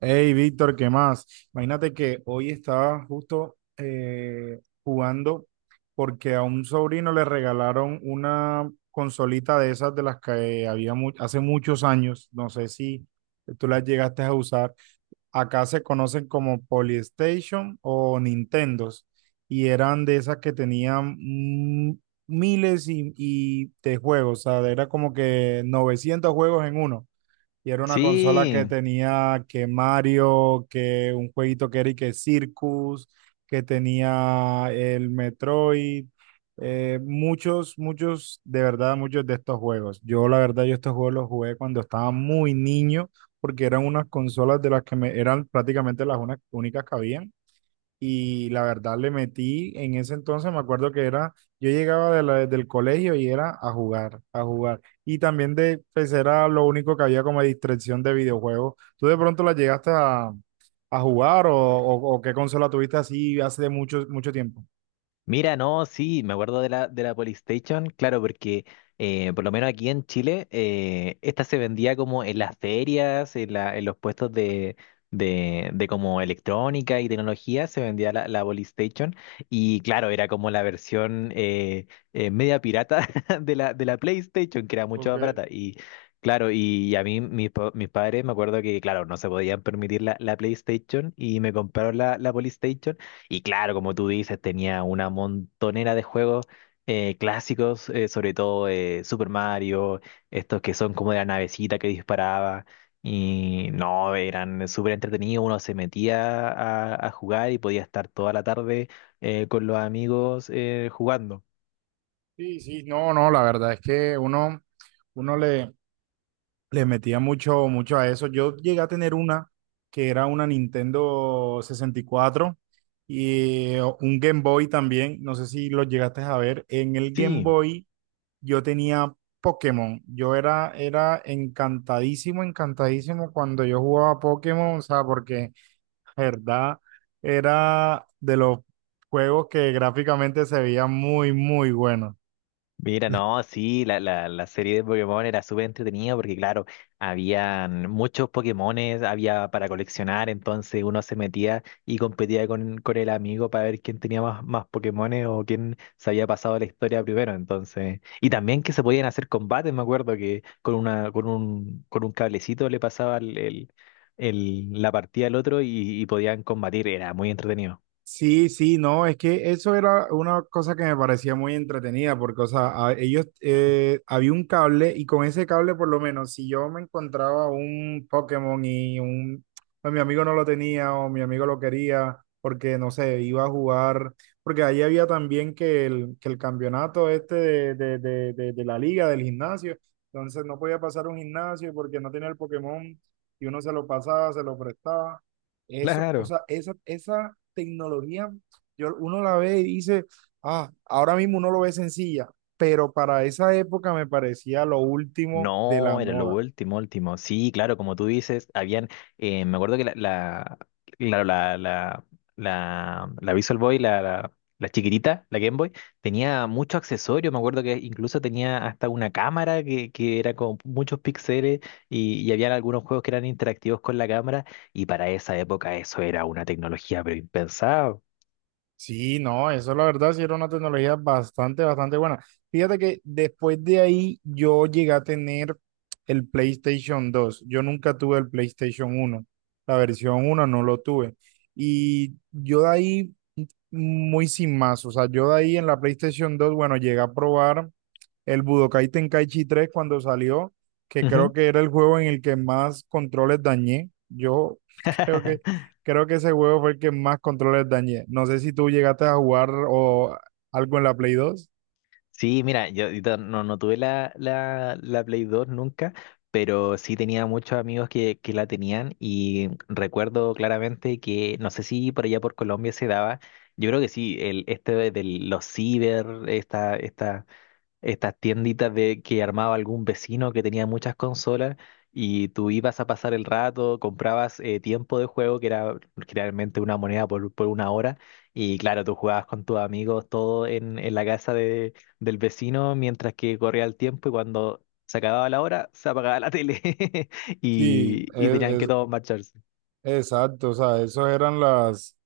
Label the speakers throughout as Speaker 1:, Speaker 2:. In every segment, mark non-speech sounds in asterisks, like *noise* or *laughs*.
Speaker 1: Hey, Víctor, ¿qué más? Imagínate que hoy estaba justo jugando porque a un sobrino le regalaron una consolita de esas de las que había hace muchos años. No sé si tú las llegaste a usar. Acá se conocen como PlayStation o Nintendos y eran de esas que tenían miles y de juegos. O sea, era como que 900 juegos en uno. Y era una consola que
Speaker 2: Sí,
Speaker 1: tenía que Mario, que un jueguito que era y que Circus, que tenía el Metroid, muchos, muchos, de verdad, muchos de estos juegos. Yo, la verdad, yo estos juegos los jugué cuando estaba muy niño, porque eran unas consolas de las que me, eran prácticamente las únicas que habían, y la verdad le metí en ese entonces. Me acuerdo que era, yo llegaba del colegio y era a jugar, a jugar. Y también de, pues era lo único que había como distracción de videojuegos. ¿Tú de pronto la llegaste a jugar o qué consola tuviste así hace mucho, mucho tiempo?
Speaker 2: mira, no, sí, me acuerdo de la Polystation, claro, porque por lo menos aquí en Chile, esta se vendía como en las ferias, en los puestos de como electrónica y tecnología, se vendía la Polystation, y claro, era como la versión media pirata *laughs* de la PlayStation, que era mucho más
Speaker 1: Ok,
Speaker 2: barata, y claro, y, a mí, mis, pa- mis padres, me acuerdo que, claro, no se podían permitir la PlayStation, y me compraron la Polystation. Y claro, como tú dices, tenía una montonera de juegos clásicos, sobre todo Super Mario, estos que son como de la navecita que disparaba. Y no, eran súper entretenidos, uno se metía a jugar y podía estar toda la tarde con los amigos jugando.
Speaker 1: sí, sí, no, no, la verdad es que uno le metía mucho, mucho a eso. Yo llegué a tener una que era una Nintendo 64 y un Game Boy también. No sé si lo llegaste a ver. En el Game
Speaker 2: Sí.
Speaker 1: Boy yo tenía Pokémon. Yo era encantadísimo, encantadísimo cuando yo jugaba Pokémon. O sea, porque la verdad era de los juegos que gráficamente se veía muy, muy bueno.
Speaker 2: Mira, no, sí, la serie de Pokémon era súper entretenida porque, claro, habían muchos Pokémones, había para coleccionar, entonces uno se metía y competía con el amigo para ver quién tenía más Pokémones o quién se había pasado la historia primero, entonces. Y también que se podían hacer combates, me acuerdo que con un cablecito le pasaba la partida al otro y podían combatir, era muy entretenido.
Speaker 1: Sí, sí, no, es que eso era una cosa que me parecía muy entretenida, porque, o sea, ellos, había un cable y con ese cable, por lo menos, si yo me encontraba un Pokémon o mi amigo no lo tenía o mi amigo lo quería, porque, no sé, iba a jugar, porque ahí había también que el, campeonato este de la liga, del gimnasio, entonces no podía pasar un gimnasio porque no tenía el Pokémon y uno se lo pasaba, se lo prestaba. Eso, o
Speaker 2: Claro.
Speaker 1: sea, esa tecnología, yo, uno la ve y dice, ah, ahora mismo uno lo ve sencilla, pero para esa época me parecía lo último de la
Speaker 2: No, era lo
Speaker 1: moda.
Speaker 2: último, último. Sí, claro, como tú dices, habían, me acuerdo que claro, la Visual Boy, la chiquitita, la Game Boy, tenía mucho accesorio. Me acuerdo que incluso tenía hasta una cámara que era con muchos píxeles y habían algunos juegos que eran interactivos con la cámara y para esa época eso era una tecnología pero impensado.
Speaker 1: Sí, no, eso la verdad sí era una tecnología bastante, bastante buena. Fíjate que después de ahí yo llegué a tener el PlayStation 2. Yo nunca tuve el PlayStation 1. La versión uno no lo tuve. Y yo de ahí muy sin más. O sea, yo de ahí en la PlayStation 2, bueno, llegué a probar el Budokai Tenkaichi 3 cuando salió, que creo
Speaker 2: Ujú.
Speaker 1: que era el juego en el que más controles dañé. Yo *laughs* creo que,
Speaker 2: *laughs*
Speaker 1: creo que ese juego fue el que más controles dañé. No sé si tú llegaste a jugar o algo en la Play 2.
Speaker 2: Sí, mira, no, no tuve la Play dos nunca, pero sí tenía muchos amigos que la tenían y recuerdo claramente que, no sé si por allá por Colombia se daba, yo creo que sí, este de los ciber, estas tienditas de que armaba algún vecino que tenía muchas consolas y tú ibas a pasar el rato, comprabas tiempo de juego, que era generalmente una moneda por una hora, y claro, tú jugabas con tus amigos todo en la casa del vecino mientras que corría el tiempo y cuando se acababa la hora, se apagaba la tele *laughs*
Speaker 1: Sí,
Speaker 2: y tenían que
Speaker 1: es-
Speaker 2: todos marcharse.
Speaker 1: exacto, o sea, esos eran las,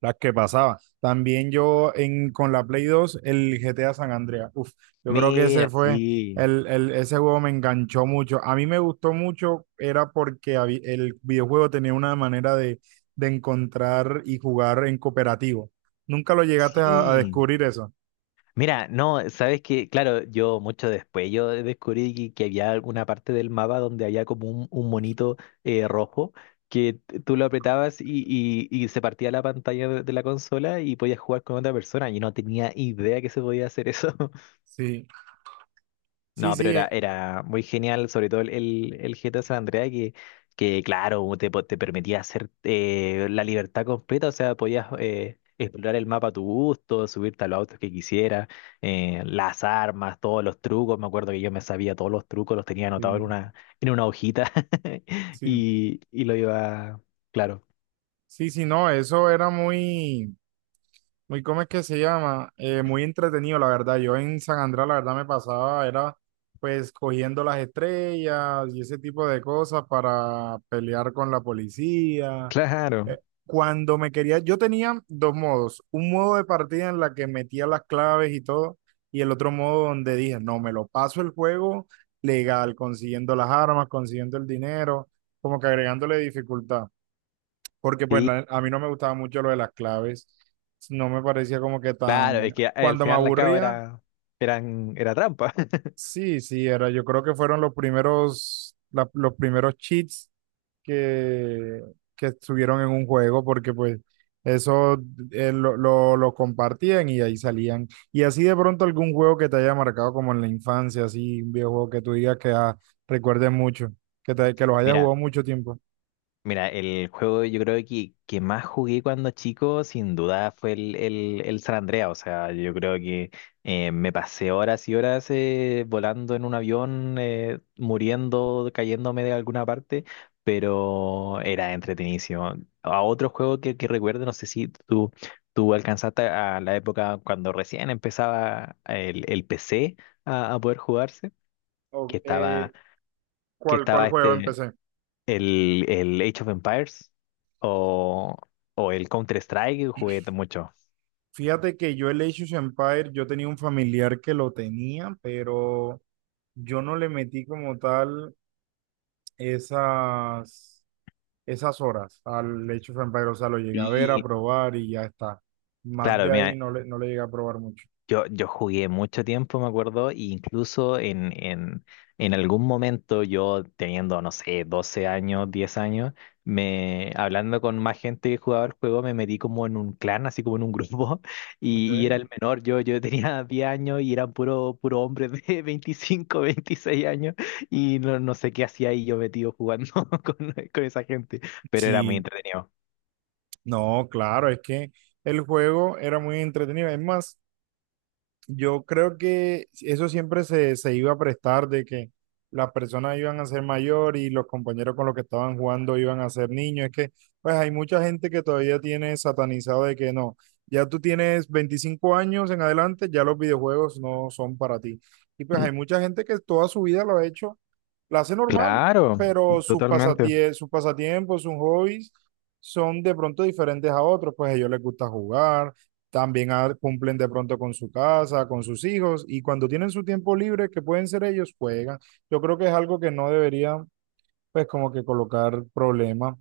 Speaker 1: Las que pasaba. También yo con la Play 2 el GTA San Andreas. Uf, yo creo que ese
Speaker 2: Mira,
Speaker 1: fue,
Speaker 2: sí,
Speaker 1: el- ese juego me enganchó mucho. A mí me gustó mucho, era porque el videojuego tenía una manera de encontrar y jugar en cooperativo. ¿Nunca lo llegaste a
Speaker 2: sí.
Speaker 1: descubrir eso?
Speaker 2: Mira, no, sabes que, claro, yo mucho después yo descubrí que había alguna parte del mapa donde había como un monito rojo que tú lo apretabas y se partía la pantalla de la consola y podías jugar con otra persona. Yo no tenía idea que se podía hacer eso.
Speaker 1: Sí, sí,
Speaker 2: No, pero
Speaker 1: sí,
Speaker 2: era, era muy genial, sobre todo el GTA San Andreas, que claro, te permitía hacer la libertad completa, o sea, podías explorar el mapa a tu gusto, subirte a los autos que quisieras, las armas, todos los trucos, me acuerdo que yo me sabía todos los trucos, los tenía anotados
Speaker 1: sí,
Speaker 2: en una hojita *laughs*
Speaker 1: sí,
Speaker 2: y lo iba, claro,
Speaker 1: sí, sí, no, Muy, ¿cómo es que se llama? Muy entretenido, la verdad. Yo en San Andrés, la verdad, me pasaba, era pues cogiendo las estrellas y ese tipo de cosas para pelear con la policía.
Speaker 2: claro,
Speaker 1: Eh, Cuando me quería, yo tenía dos modos. Un modo de partida en la que metía las claves y todo, y el otro modo donde dije, no, me lo paso el juego legal, consiguiendo las armas, consiguiendo el dinero, como que agregándole dificultad, porque pues
Speaker 2: sí,
Speaker 1: a mí no me gustaba mucho lo de las claves. No me parecía como que
Speaker 2: claro,
Speaker 1: tan,
Speaker 2: es que al
Speaker 1: cuando me
Speaker 2: final la cabo
Speaker 1: aburría,
Speaker 2: era trampa. *laughs*
Speaker 1: sí, sí, era. Yo creo que fueron los primeros, los primeros cheats que, que estuvieron en un juego, porque pues eso lo compartían y ahí salían. Y así de pronto algún juego que te haya marcado como en la infancia, así un videojuego que tú digas que ah, recuerdes mucho, que los hayas
Speaker 2: Mira.
Speaker 1: jugado mucho tiempo.
Speaker 2: Mira, el juego yo creo que más jugué cuando chico, sin duda, fue el San Andreas. O sea, yo creo que me pasé horas y horas volando en un avión, muriendo, cayéndome de alguna parte, pero era entretenidísimo. A otro juego que recuerdo, no sé si tú alcanzaste a la época cuando recién empezaba el PC a poder jugarse, que
Speaker 1: Oh,
Speaker 2: estaba, que
Speaker 1: ¿cuál
Speaker 2: estaba
Speaker 1: juego
Speaker 2: este.
Speaker 1: empecé?
Speaker 2: El Age of Empires o, o el Counter-Strike jugué mucho.
Speaker 1: Fíjate que yo el Age of Empires, yo tenía un familiar que lo tenía, pero yo no le metí como tal esas, esas, horas al Age of Empires. O sea, lo llegué a ver, a
Speaker 2: Y
Speaker 1: probar y ya está. Más
Speaker 2: claro,
Speaker 1: de ahí
Speaker 2: mira,
Speaker 1: no le llegué a probar mucho.
Speaker 2: yo jugué mucho tiempo, me acuerdo, e incluso en algún momento yo teniendo, no sé, 12 años, 10 años, hablando con más gente que jugaba el juego, me metí como en un clan, así como en un grupo, *laughs*
Speaker 1: ¿Ok?
Speaker 2: y era el menor, yo tenía 10 años y eran puro, puro hombres de 25 26 años, y no, no sé qué hacía ahí yo metido jugando *laughs* con esa gente, pero era muy
Speaker 1: Sí,
Speaker 2: entretenido.
Speaker 1: no, claro, es que el juego era muy entretenido. Es más, yo creo que eso siempre se iba a prestar de que las personas iban a ser mayor y los compañeros con los que estaban jugando iban a ser niños. Es que, pues, hay mucha gente que todavía tiene satanizado de que no, ya tú tienes 25 años en adelante, ya los videojuegos no son para ti. Y pues
Speaker 2: Mm,
Speaker 1: hay mucha gente que toda su vida lo ha hecho, la hace normal,
Speaker 2: claro,
Speaker 1: pero
Speaker 2: totalmente.
Speaker 1: sus pasatiempos, sus hobbies son de pronto diferentes a otros. Pues a ellos les gusta jugar también cumplen de pronto con su casa, con sus hijos, y cuando tienen su tiempo libre, que pueden ser ellos, juegan. Yo creo que es algo que no debería, pues, como que colocar problema.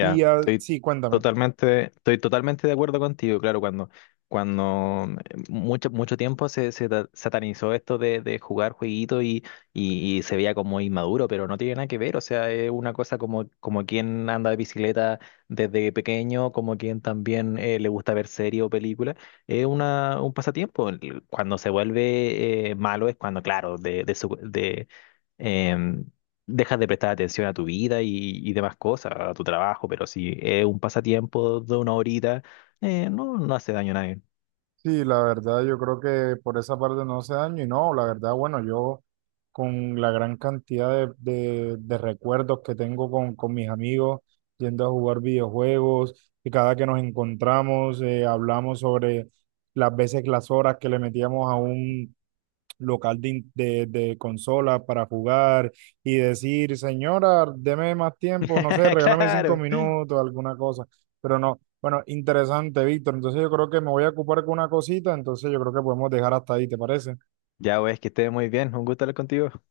Speaker 1: Y ah, sí, cuéntame.
Speaker 2: estoy totalmente de acuerdo contigo. Claro, cuando mucho, mucho tiempo satanizó esto de jugar jueguito y se veía como inmaduro, pero no tiene nada que ver. O sea, es una cosa como quien anda de bicicleta desde pequeño, como quien también le gusta ver serie o película. Es un pasatiempo. Cuando se vuelve malo es cuando, claro, de, su- de, em, dejas de prestar atención a tu vida y demás cosas, a tu trabajo, pero si es un pasatiempo de una horita, no, no hace daño a nadie.
Speaker 1: Sí, la verdad, yo creo que por esa parte no hace daño, y no, la verdad, bueno, yo con la gran cantidad de recuerdos que tengo con mis amigos, yendo a jugar videojuegos, y cada que nos encontramos, hablamos sobre las veces, las horas que le metíamos a un local de consolas para jugar y decir, señora, deme más tiempo, no sé,
Speaker 2: *laughs*
Speaker 1: regálame cinco
Speaker 2: Claro.
Speaker 1: minutos, alguna cosa, pero no. Bueno, interesante, Víctor. Entonces yo creo que me voy a ocupar con una cosita, entonces yo creo que podemos dejar hasta ahí, ¿te parece?
Speaker 2: Ya, pues, que estés muy bien. Un gusto hablar contigo.